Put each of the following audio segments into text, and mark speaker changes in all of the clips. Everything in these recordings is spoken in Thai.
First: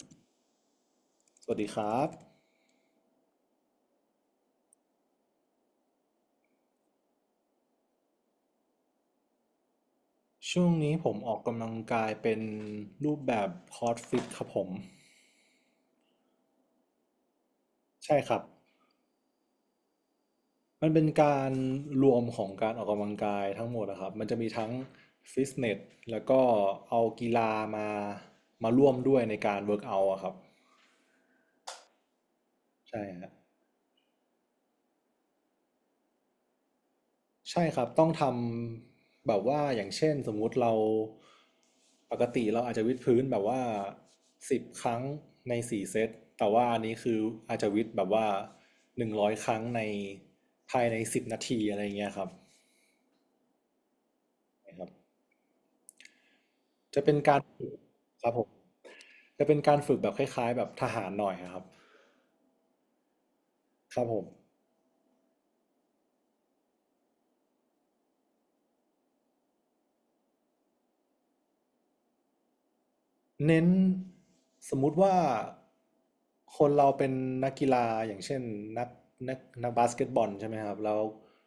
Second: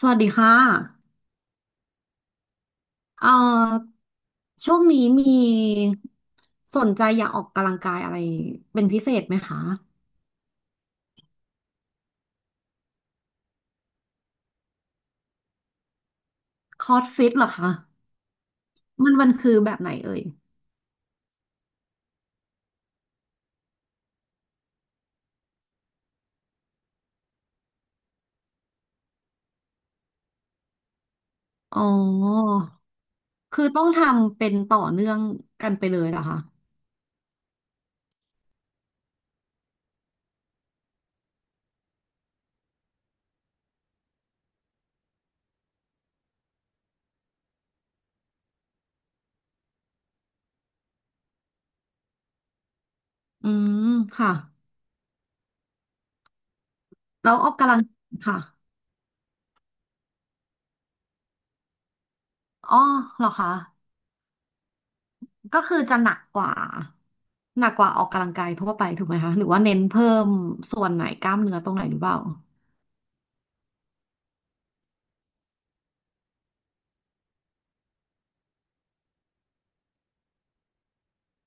Speaker 1: สวัสดีค่ะ
Speaker 2: สวัสดีครับ
Speaker 1: เอ่อช่วงนี้มีสนใจอยากออกกำลังกายอะไรเป็นพิเศษไหมคะ
Speaker 2: ช่วงนี้ผมออกกำลังกายเป็นรูปแบบคอร์สฟิตครับผม
Speaker 1: คอร์สฟิตเหรอคะ
Speaker 2: ใช่ครับ
Speaker 1: มันคือแบบไหนเอ่ย
Speaker 2: มันเป็นการรวมของการออกกำลังกายทั้งหมดนะครับมันจะมีทั้งฟิตเนสแล้วก็เอากีฬามามาร่วมด้วยในการเวิร์กเอาท์อะครับ
Speaker 1: อ๋อ
Speaker 2: ใช่ฮะ
Speaker 1: คือต้องทำเป็นต่อเนื่องกันไปเลยเหรอคะ
Speaker 2: ใช่ครับต้องทำแบบว่าอย่างเช่นสมมุติเราปกติเราอาจจะวิดพื้นแบบว่า10 ครั้งใน4 เซตแต่ว่าอันนี้คืออาจจะวิดแบบว่า100 ครั้งในภายใน10 นาทีอะไรเงี้ยครับ
Speaker 1: อืม ค่ะ
Speaker 2: นะครับจะเป็น
Speaker 1: แล้ว
Speaker 2: การ
Speaker 1: ออก
Speaker 2: ฝึ
Speaker 1: กำ
Speaker 2: ก
Speaker 1: ลัง
Speaker 2: ครับ
Speaker 1: ค่ะ
Speaker 2: ผมจะเป็นการฝึกแบบคล้ายๆแบบทหารหน่อยครับ
Speaker 1: อ๋อเหรอคะ
Speaker 2: ครับผม
Speaker 1: ก็คือจะหนักกว่าออกกำลังกายทั่วไปถูกไหมคะหรือว่าเน้นเพิ่มส่วนไหนกล้ามเนื้อตรงไหนหรือเปล่า
Speaker 2: เน้นสมมุติว่าคนเราเป็นนักกีฬาอย่างเช่นนักนักนักบาสเกตบอลใช่ไหมครับแล้ว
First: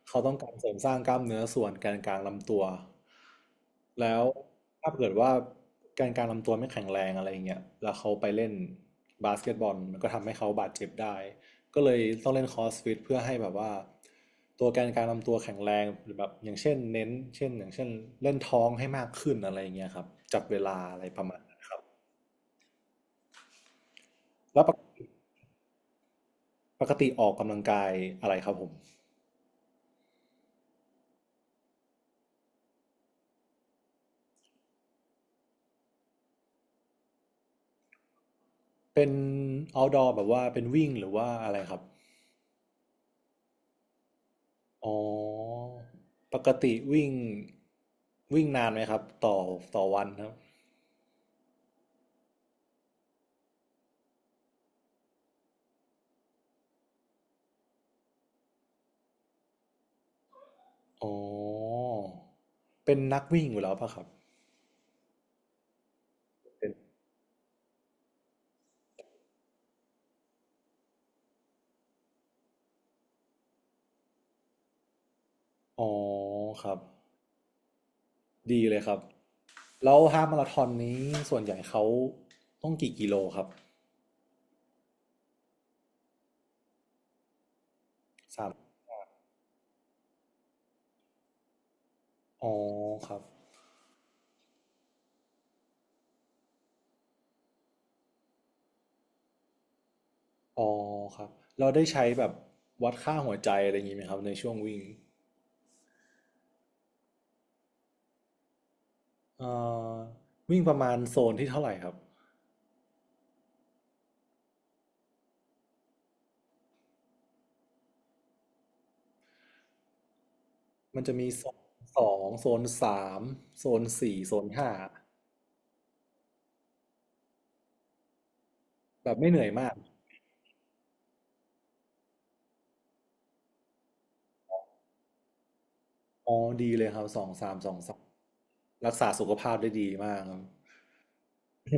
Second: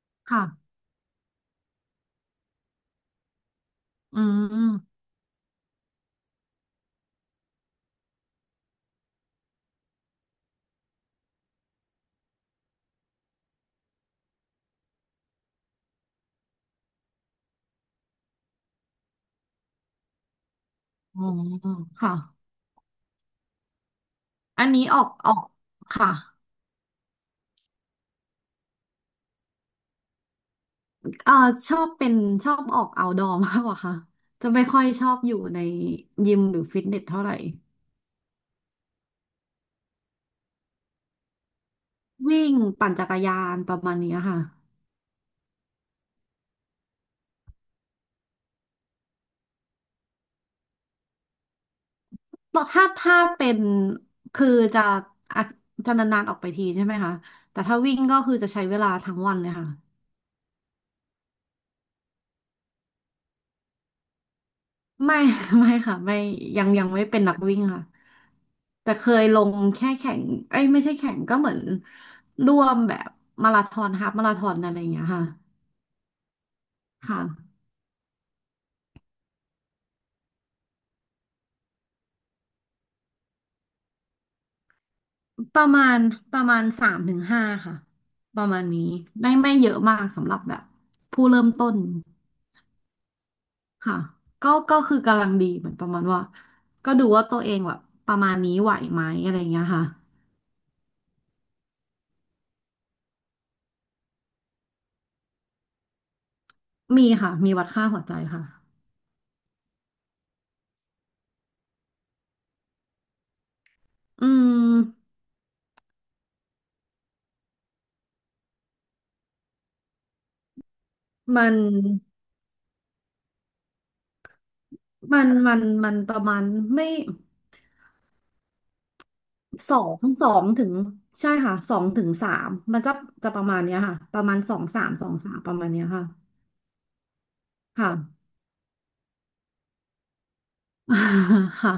Speaker 2: เขาต้อง
Speaker 1: ค่ะ
Speaker 2: การเสริมสร้างกล้ามเนื้อส่วนแกนกลางลำตัวแล้
Speaker 1: อื
Speaker 2: ว
Speaker 1: ม
Speaker 2: ถ้าเกิดว่าแกนกลางลำตัวไม่แข็งแรงอะไรอย่างเงี้ยแล้วเขาไปเล่นบาสเกตบอลมันก็ทำให้เขาบาดเจ็บได้ก็เลยต้องเล่นคอร์สฟิตเพื่อให้แบบว่าตัวแกนกลางลำตัวแข็งแรงหรือแบบอย่างเช่นเน้นเช่นอย่างเช่นเล่นท้องให้มากขึ้นอะไรอย่างเงี้ยครับจับเวลาอะไร
Speaker 1: อ๋
Speaker 2: ป
Speaker 1: อ
Speaker 2: ระมาณ
Speaker 1: ค่ะ
Speaker 2: แล้
Speaker 1: อั
Speaker 2: ว
Speaker 1: น
Speaker 2: ป
Speaker 1: นี้ออ
Speaker 2: ก
Speaker 1: กออกค่ะ
Speaker 2: ปกติออกกำลังกายอะไรครับผม
Speaker 1: เอ่อชอบเป็นชอบออก outdoor มากกว่าค่ะจะไม่ค่อยชอบอยู่ในยิมหรือฟิตเนสเท่าไหร่
Speaker 2: เป็น outdoor แบบว่าเป็นวิ่งหรือว่าอะไรครับ
Speaker 1: วิ่งปั่นจักรยานประมาณเนี้ยค่ะ
Speaker 2: อ๋อปกติวิ่งวิ่งนานไหมครับต่อวันครับ
Speaker 1: แต่ถ้าเป็นคือจะอาะจะนานๆออกไปทีใช่ไหมคะแต่ถ้าวิ่งก็คือจะใช้เวลาทั้งวันเลยค่ะ
Speaker 2: อ๋อเป็นนักวิ่งอยู่แล้วป่ะครับ
Speaker 1: ไม่ ไม่ค่ะไม่ยั
Speaker 2: เป็
Speaker 1: ง
Speaker 2: น
Speaker 1: ยังไม่เป็นนักวิ่งค่ะแต่เคยลงแค่แข่งเอ้ยไม่ใช่แข่งก็เหมือนร่วมแบบมาราธอนฮาล์ฟมาราธอนอะไรอย่างเงี้ยค่ะ
Speaker 2: อ๋อครับ
Speaker 1: ค่ะ
Speaker 2: ดีเลยครับแล้วฮาล์ฟมาราธอนนี้ส่วนใหญ่เขาต้องกี่กิโลครับ
Speaker 1: ประมาณประมาณ3 ถึง 5ค่ะประมาณนี้ไม่เยอะมากสำหรับแบบผู้เริ่มต้น
Speaker 2: อ๋อครับ
Speaker 1: ค่ะก็คือกำลังดีเหมือนประมาณว่าก็ดูว่าตัวเองแบบประมาณนี้ไหวไหมอะไรอย่างเงี้ยค่ะ
Speaker 2: อ๋อครับ เราได้ใช้แบบวัดค่าหัวใจอะไรอย่างนี้ไหมครับในช่วงวิ่ง
Speaker 1: มีค่ะมีวัดค่าหัวใจค่ะ
Speaker 2: เอ่อวิ่งประมาณโซนที่เท่าไหร่ครับ
Speaker 1: อืม
Speaker 2: มันจะมี
Speaker 1: มั
Speaker 2: โซ
Speaker 1: น
Speaker 2: นสองโซน 3โซน 4โซน 5
Speaker 1: มันประมาณไม่
Speaker 2: แบบไม่เหนื่อยมา
Speaker 1: ส
Speaker 2: ก
Speaker 1: องสองถึงใช่ค่ะสองถึงสามมันจะจะประมาณเนี้ยค่ะประมาณสองสามสองสามประมาณเนี้ยค่ะ
Speaker 2: อ๋อดีเลยครับสองสามสอง
Speaker 1: ค่ะ
Speaker 2: สามรักษาสุขภาพได้ดีมาก ครับ
Speaker 1: ค่ะ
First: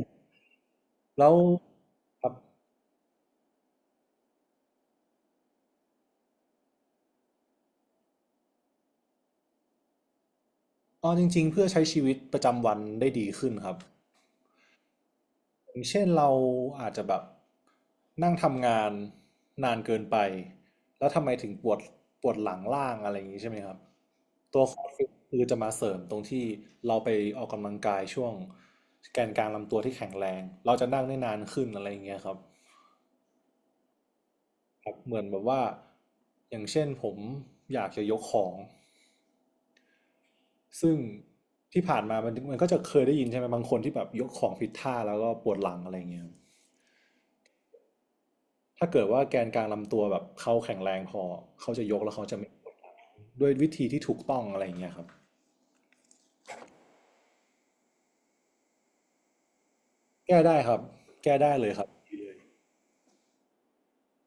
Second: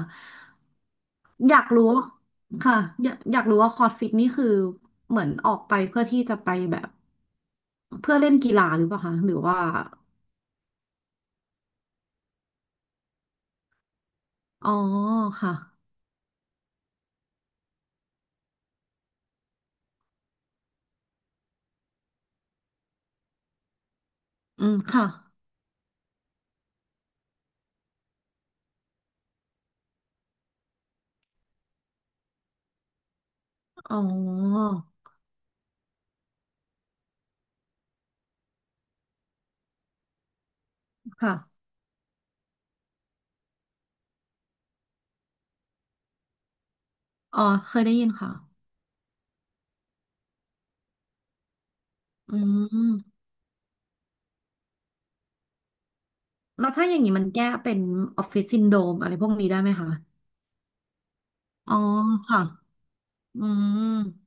Speaker 2: แล้ว
Speaker 1: อยากรู้ว่า
Speaker 2: ครับ
Speaker 1: ค่ะอยากรู้ว่าคอร์สฟิตนี่คือเหมือนออกไปเพื่อที่จะไปแบบเพื่อเล่นกีฬาหรือเปล่าคะหรือว่า
Speaker 2: อ๋อจริงๆเพื่อใช้ชีวิตประจำวันได้ดีขึ้นครับ
Speaker 1: อ๋อค่ะ
Speaker 2: อย่างเช่นเราอาจจะแบบนั่งทำงานนานเกินไปแล้วทำไมถึงปวดปวดหลังล่างอะไรอย่างนี้ใช่ไหมครับตั
Speaker 1: อื
Speaker 2: วค
Speaker 1: ม
Speaker 2: อร์ฟิ
Speaker 1: ค่ะ
Speaker 2: ตคือจะมาเสริมตรงที่เราไปออกกำลังกายช่วงแกนกลางลำตัวที่แข็งแรงเราจะนั่งได้นานขึ้นอะไรอย่างเงี้ยครับ
Speaker 1: อ๋อ
Speaker 2: ครับเหมือนแบบว่าอย่างเช่นผมอยากจะยกของซึ่ง
Speaker 1: ค่ะ
Speaker 2: ที่ผ่านมามันก็จะเคยได้ยินใช่ไหมบางคนที่แบบยกของผิดท่าแล้วก็ปวดหลังอะไรอย่างเงี้ย
Speaker 1: อ๋อเคยได้ยินค่ะ
Speaker 2: ถ้าเกิดว่าแกนกลางลำตัวแบบเขาแข็งแรงพอเขาจะยกแล้วเขา
Speaker 1: อื
Speaker 2: จะไม่
Speaker 1: ม
Speaker 2: ด้วยวิธีที่ถูกต้องอะไรอย่างเงี้ยครับ
Speaker 1: แล้วถ้าอย่างนี้มันแก้เป็นออฟฟิศซินโดรมอะไรพวกนี้ได้ไหมคะ
Speaker 2: แก้ได้ครับแก้ได้เลย
Speaker 1: อ๋อ
Speaker 2: ครับ
Speaker 1: ค่ะอืม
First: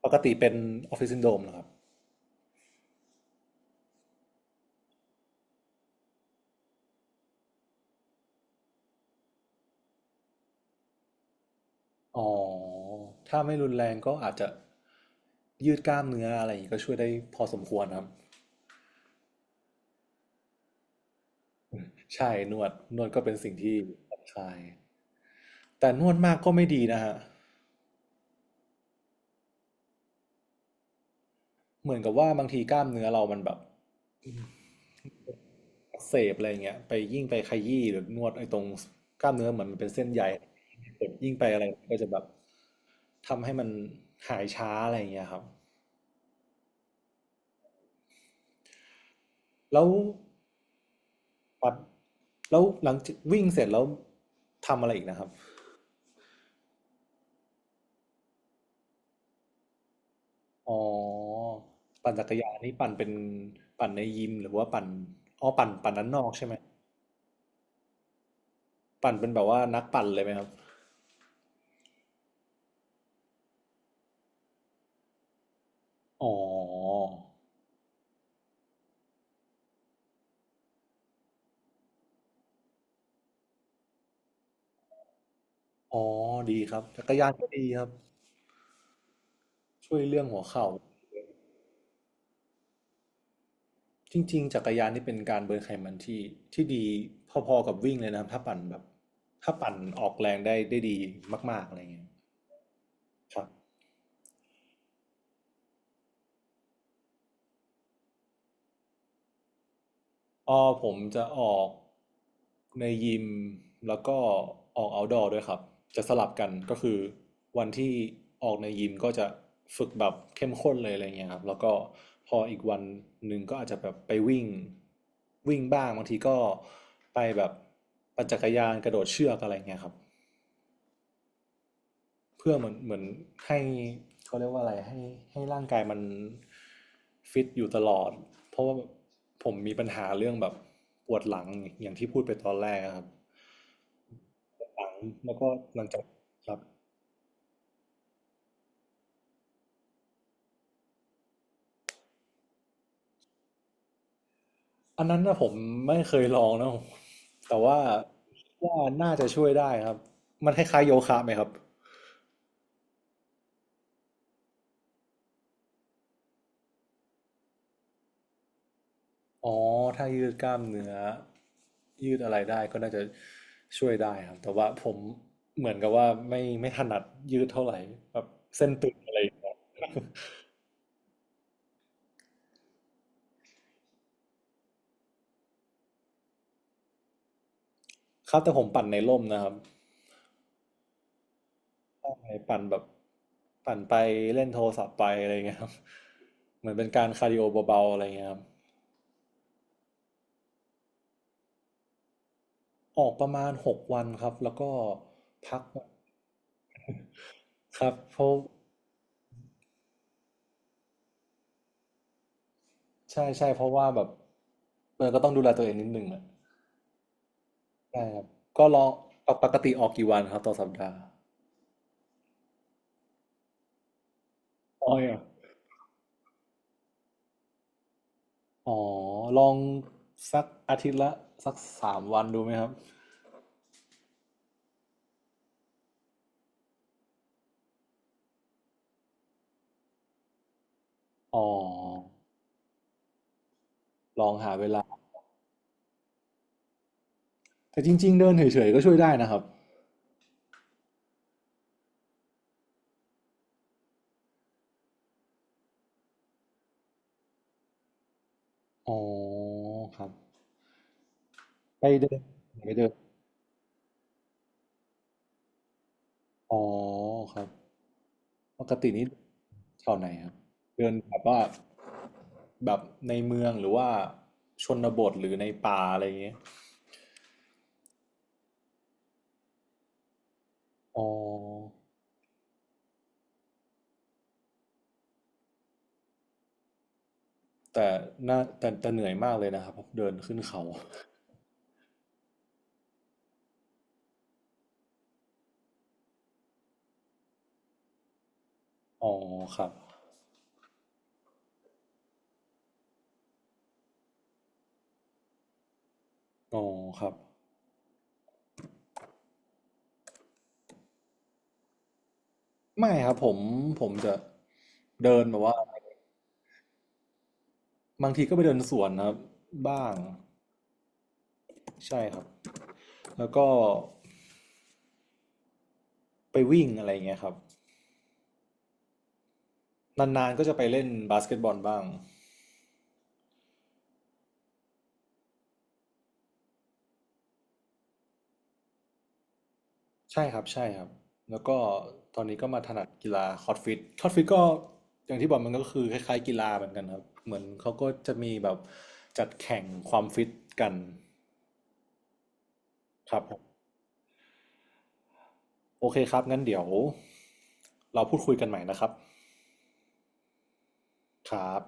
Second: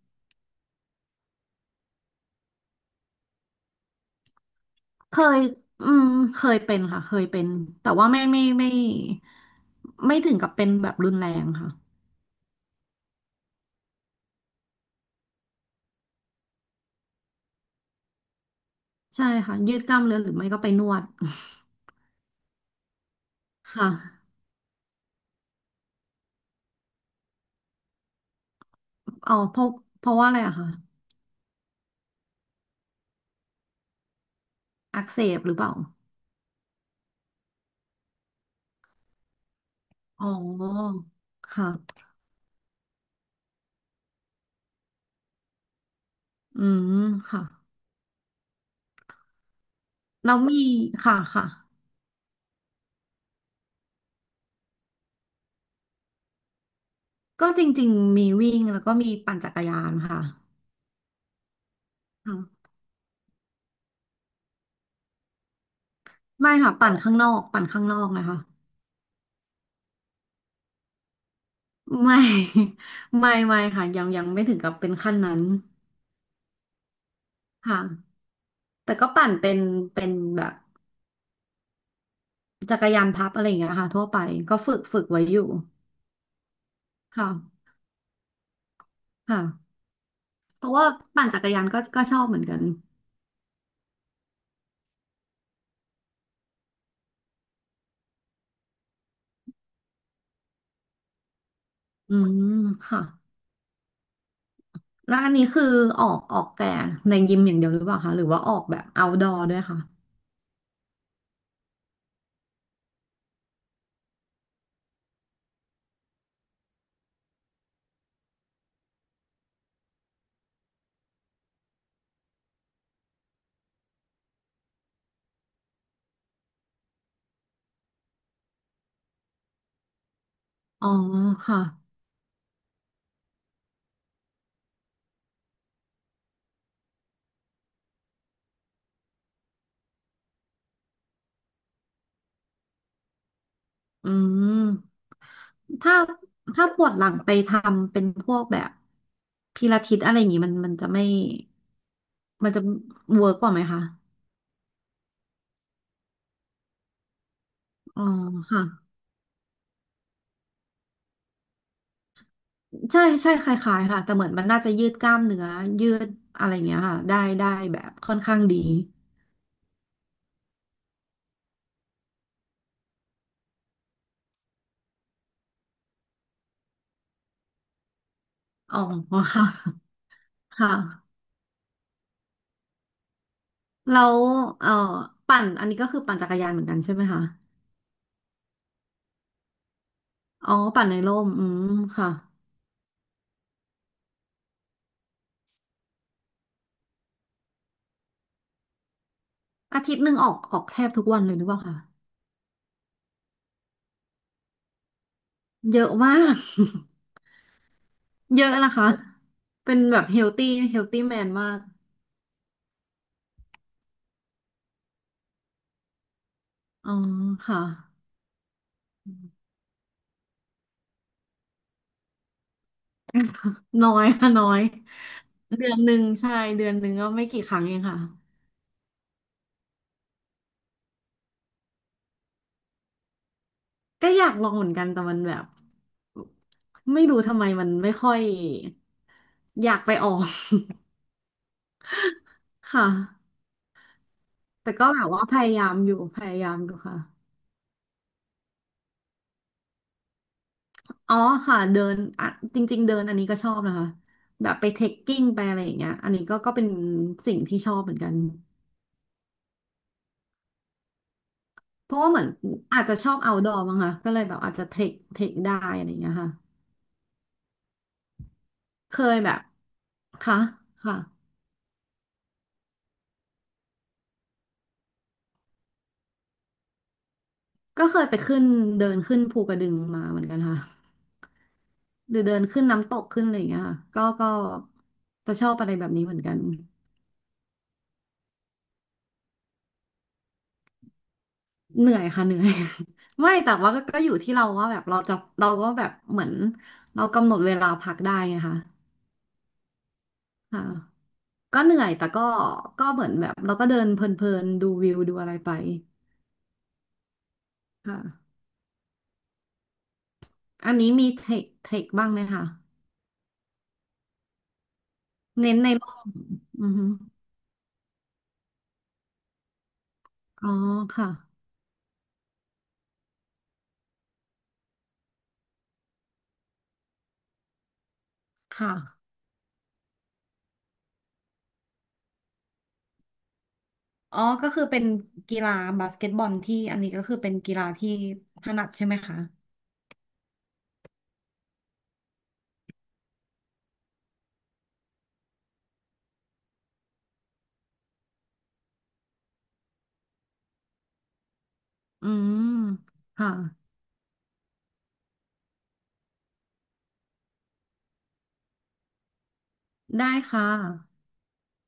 Speaker 2: ปกติเป็นออฟฟิศซินโดรมนะครับ
Speaker 1: เคยอืมเคยเป็นค่ะเคยเป็นแต่ว่าไม่ถึงกับเป็นแบบรุนแรงค่ะ
Speaker 2: อ๋อถ้าไม่รุนแรงก็อาจจะยืดกล้ามเนื้ออะไรอย่างงี้ก็ช่วยได้พอสมควรครับ
Speaker 1: ใช่ค่ะยืดกล้ามเนื้อหรือไม่ก็ไปนวด
Speaker 2: ใช่นวดนวดก็เป็นสิ่งที่
Speaker 1: ค่ะ
Speaker 2: ผ่อนคลายแต่นวดมากก็ไม่ดีนะฮะ
Speaker 1: อ๋อเพราะว่าอะไรอะคะ
Speaker 2: เหมือนกับว่าบางทีกล้ามเนื้อเรามันแบบ
Speaker 1: อักเสบหรือเปล่า
Speaker 2: อักเสบอะไรอย่างเงี้ยไปยิ่งไปขยี้หรือนวดไอ้ตรงกล้ามเนื้อเหมือนมันเป็นเส้นใย
Speaker 1: อ๋อ
Speaker 2: ยิ่งไปอะไรก็
Speaker 1: ค่ะ
Speaker 2: จะแบบ ทำให้มันหายช้าอะไรอย่างเงี้ยครับ
Speaker 1: อืมค่ะ
Speaker 2: แล้ว
Speaker 1: แล้วมีค่ะค่ะ
Speaker 2: ปัดแล้วหลังจากวิ่งเสร็จแล้วทำอะไรอีกนะครับ
Speaker 1: ก็จริงๆมีวิ่งแล้วก็มีปั่นจักรยานค่ะ
Speaker 2: อ๋อปั่นจัก
Speaker 1: ค่
Speaker 2: รยาน
Speaker 1: ะ
Speaker 2: นี่ปั่นเป็นปั่นในยิมหรือว่าปั่นอ๋อปั่นปั่นด้านนอกใช่ไห
Speaker 1: ไม่
Speaker 2: ม
Speaker 1: ค่ะปั่นข้างนอกปั่นข้างนอกนะคะ
Speaker 2: ปั่นเป็นแบบว่านักปั่นเลยไหมครับ
Speaker 1: ไม่ ไม่ค่ะยังไม่ถึงกับเป็นขั้นนั้น
Speaker 2: อ๋อ
Speaker 1: ค่ะแต่ก็ปั่นเป็นเป็นแบบจักรยานพับอะไรอย่างเงี้ยค่ะทั่วไปก็ฝึกไว้อยู่
Speaker 2: อ๋อดีครับจักร
Speaker 1: ค
Speaker 2: ยานก็ดี
Speaker 1: ่ะ
Speaker 2: ครับ
Speaker 1: ค่ะ
Speaker 2: ช่วยเรื่องหัว
Speaker 1: เพ
Speaker 2: เข่า
Speaker 1: ราะว่าปั่นจักรยานก็ชอบเหมือนกัน
Speaker 2: จริงๆจักรยานนี่เป็นการเบิร์นไขมันที่ดีพอๆกับวิ่งเลยนะครับถ้าปั่นแบบถ้าปั่นออกแรงได้ดีมากๆอะไรเงี้ย
Speaker 1: อืมค่ะ
Speaker 2: ครับ
Speaker 1: แล้วอันนี้คือออกแต่ในยิมอย่างเดียวหรือเปล่าคะหรือว่าออกแบบ outdoor ด้วยค่ะ
Speaker 2: อ๋อผมจะออกในยิมแล้วก็ออกอาท์ดอร์ด้วยครับจะสลับกันก็คือวันที่ออกในยิมก็จะฝึกแบบเข้มข้นเลยอะไรเงี้ยครับแล้วก็พออีกวันหนึ่งก็อาจจะแบบไปวิ่งวิ่งบ้างบางทีก็ไปแบบปั่นจักรยานกระโดดเชือกอะไรเงี้ยครับ
Speaker 1: อ๋อค่ะ
Speaker 2: เพื่อเหมือนให้เขาเรียกว่าอะไรให้ร่างกายมันฟิตอยู่ตลอดเพราะว่าผมมีปัญหาเรื่องแบบปวดหลังอย่างที่พูดไปตอนแรกอะครับ
Speaker 1: อืม
Speaker 2: หลังแล้วก็หลัง
Speaker 1: ถ้า
Speaker 2: จากครับ
Speaker 1: ถ้าปวดหลังไปทำเป็นพวกแบบพิลาทิสอะไรอย่างงี้มันจะไม่มันจะเวิร์กกว่าไหมคะ
Speaker 2: อันนั้นนะผมไม่เคยลองนะแต่ว่า
Speaker 1: อ๋อค่ะ
Speaker 2: ว่าน่าจะช่วยได้ครับมันคล้ายๆโยคะไหมครับ
Speaker 1: ใช่ใช่คล้ายๆค่ะแต่เหมือนมันน่าจะยืดกล้ามเนื้อยืดอะไรอย่างเงี้ยค่ะได้ได้แบบค่อนข้างดี
Speaker 2: อ๋อถ้ายืดกล้ามเนื้อยืดอะไรได้ก็น่าจะช่วยได้ครับแต่ว่าผมเหมือนกับว่าไม่ถนัดยืดเท่าไหร่แบบเส้น
Speaker 1: อ๋อ
Speaker 2: ตึงอะไรอย่าง
Speaker 1: ค่ะ
Speaker 2: เงี้ย
Speaker 1: ค่ะแล้วเอ่อปั่นอันนี้ก็คือปั่นจักรยานเหมือนกันใช่ไหมคะ
Speaker 2: ครับแต่ผมปั่นในร่มนะครับ
Speaker 1: อ๋อปั่นในร่มอืมค่ะ
Speaker 2: ใช่ปั่นแบบปั่นไปเล่นโทรศัพท์ไปอะไรอย่างเงี้ยครับเหมือนเป็นการคาร์ดิโอเบาๆอะไรอย่างเงี้ยครับ
Speaker 1: อาทิตย์หนึ่งออกแทบทุกวันเลยหรือเปล่าคะ
Speaker 2: ออกประมาณ6 วันครับแล้วก็พัก
Speaker 1: เยอะมาก
Speaker 2: ครับเพราะ
Speaker 1: เยอะนะคะเป็นแบบเฮลตี้เฮลตี้แมนมาก
Speaker 2: ใช่ใช่เพราะว่าแบบเออก็ต้องดูแลตัวเองนิดนึงอ่ะ
Speaker 1: อ๋อค่ะ
Speaker 2: ใช่ครับก็ลองปกติออกกี่วันครับต่อสัปดาห์
Speaker 1: น้อยค่ะน้อย
Speaker 2: ออยเหรอ
Speaker 1: เดือนหนึ่งใช่เดือนหนึ่งก็ไม่กี่ครั้งเองค่ะ
Speaker 2: อ๋อลองสักอาทิตย์ละสัก3 วันดูไหมครับ
Speaker 1: อยากลองเหมือนกันแต่มันแบบไม่รู้ทำไมมันไม่ค่อยอยากไปออก
Speaker 2: อ๋อ
Speaker 1: ค่ะ
Speaker 2: ลองหาเว
Speaker 1: แต่
Speaker 2: ลา
Speaker 1: ก็แบบว่าพยายามอยู่พยายามอยู่ค่ะ
Speaker 2: แต่จริงๆเดินเฉยๆก็ช่วยได้นะครับ
Speaker 1: อ๋อค่ะเดินอ่ะจริงๆเดินอันนี้ก็ชอบนะคะแบบไปเทคกิ้งไปอะไรอย่างเงี้ยอันนี้ก็เป็นสิ่งที่ชอบเหมือนกัน
Speaker 2: อ๋อครับไป
Speaker 1: เพราะว่า
Speaker 2: เดิ
Speaker 1: เห
Speaker 2: น
Speaker 1: มือน
Speaker 2: ไป
Speaker 1: อาจ
Speaker 2: เดิน
Speaker 1: จะชอบ outdoor มั้งคะก็เลยแบบอาจจะเทคเทคได้อะไรอย่างเงี้ยค่ะ
Speaker 2: อ๋อครับปกติ
Speaker 1: เค
Speaker 2: นี้
Speaker 1: ยแบบ
Speaker 2: แถวไหนครับ
Speaker 1: ค่ะ
Speaker 2: เดิน
Speaker 1: ค่ะ
Speaker 2: แบบว่าแบบในเมืองหรือว่าชนบทหรือในป่าอะไรอย่างเงี้ย
Speaker 1: ก็เคยไปขึ้นเดินขึ้นภูกระดึงมาเหมือนกันค่ะ
Speaker 2: อ๋อ
Speaker 1: หรือเดินขึ้นน้ำตกขึ้นอะไรอย่างเงี้ยค่ะก็จะชอบอะไรแบบนี้เหมือนกัน
Speaker 2: แต่น่าแต่เหนื่อยมากเลยนะครับเดินขึ้นเขา
Speaker 1: เหนื่อยค่ะเหนื่อย ไม่แต่ว่าก็อยู่ที่เราว่าแบบเราจะเราก็แบบเหมือนเรากำหนดเวลาพักได้ไงคะ
Speaker 2: อ๋อครับ
Speaker 1: ค่ะก็เหนื่อยแต่ก็เหมือนแบบเราก็เดินเพลินๆดูวิวดูอะไรไป
Speaker 2: อ๋อครับ
Speaker 1: ค่ะ อันนี้มีเทคเทคบ้างไหมคะ
Speaker 2: ไม่ครับผมผมจะเดินแบบ
Speaker 1: เน้
Speaker 2: ว่า
Speaker 1: นในโลกอือฮึ
Speaker 2: บางทีก็ไปเดินสวนนะครับบ้าง
Speaker 1: อ๋อค่ะ
Speaker 2: ใช่ครับแล้วก็ไปวิ่งอะไรอย่างเงี้ยครับ
Speaker 1: ค่ะ
Speaker 2: นานๆก็จะไปเล่นบาสเกตบอลบ้าง
Speaker 1: อ๋อก็คือเป็นกีฬาบาสเกตบอลที่อันนี้ก็คือเป็นกีฬาที่ถนัดใช่ไหมคะ
Speaker 2: ใช่ครับใช่ครับแล้วก็ตอนนี้ก็มาถนัดกีฬาคอร์ดฟิตคอร์ดฟิตก็อย่างที่บอกมันก็คือคล้ายๆกีฬาเหมือนกันครับเหมือนเขาก็จะมีแบบจัดแข่งความฟิตกัน
Speaker 1: อืม
Speaker 2: ครับ
Speaker 1: ค่ะ
Speaker 2: ผมโอเคครับงั้นเดี๋ยวเราพูดคุยกันใหม่นะครับ
Speaker 1: ได้ค่ะ
Speaker 2: ครับ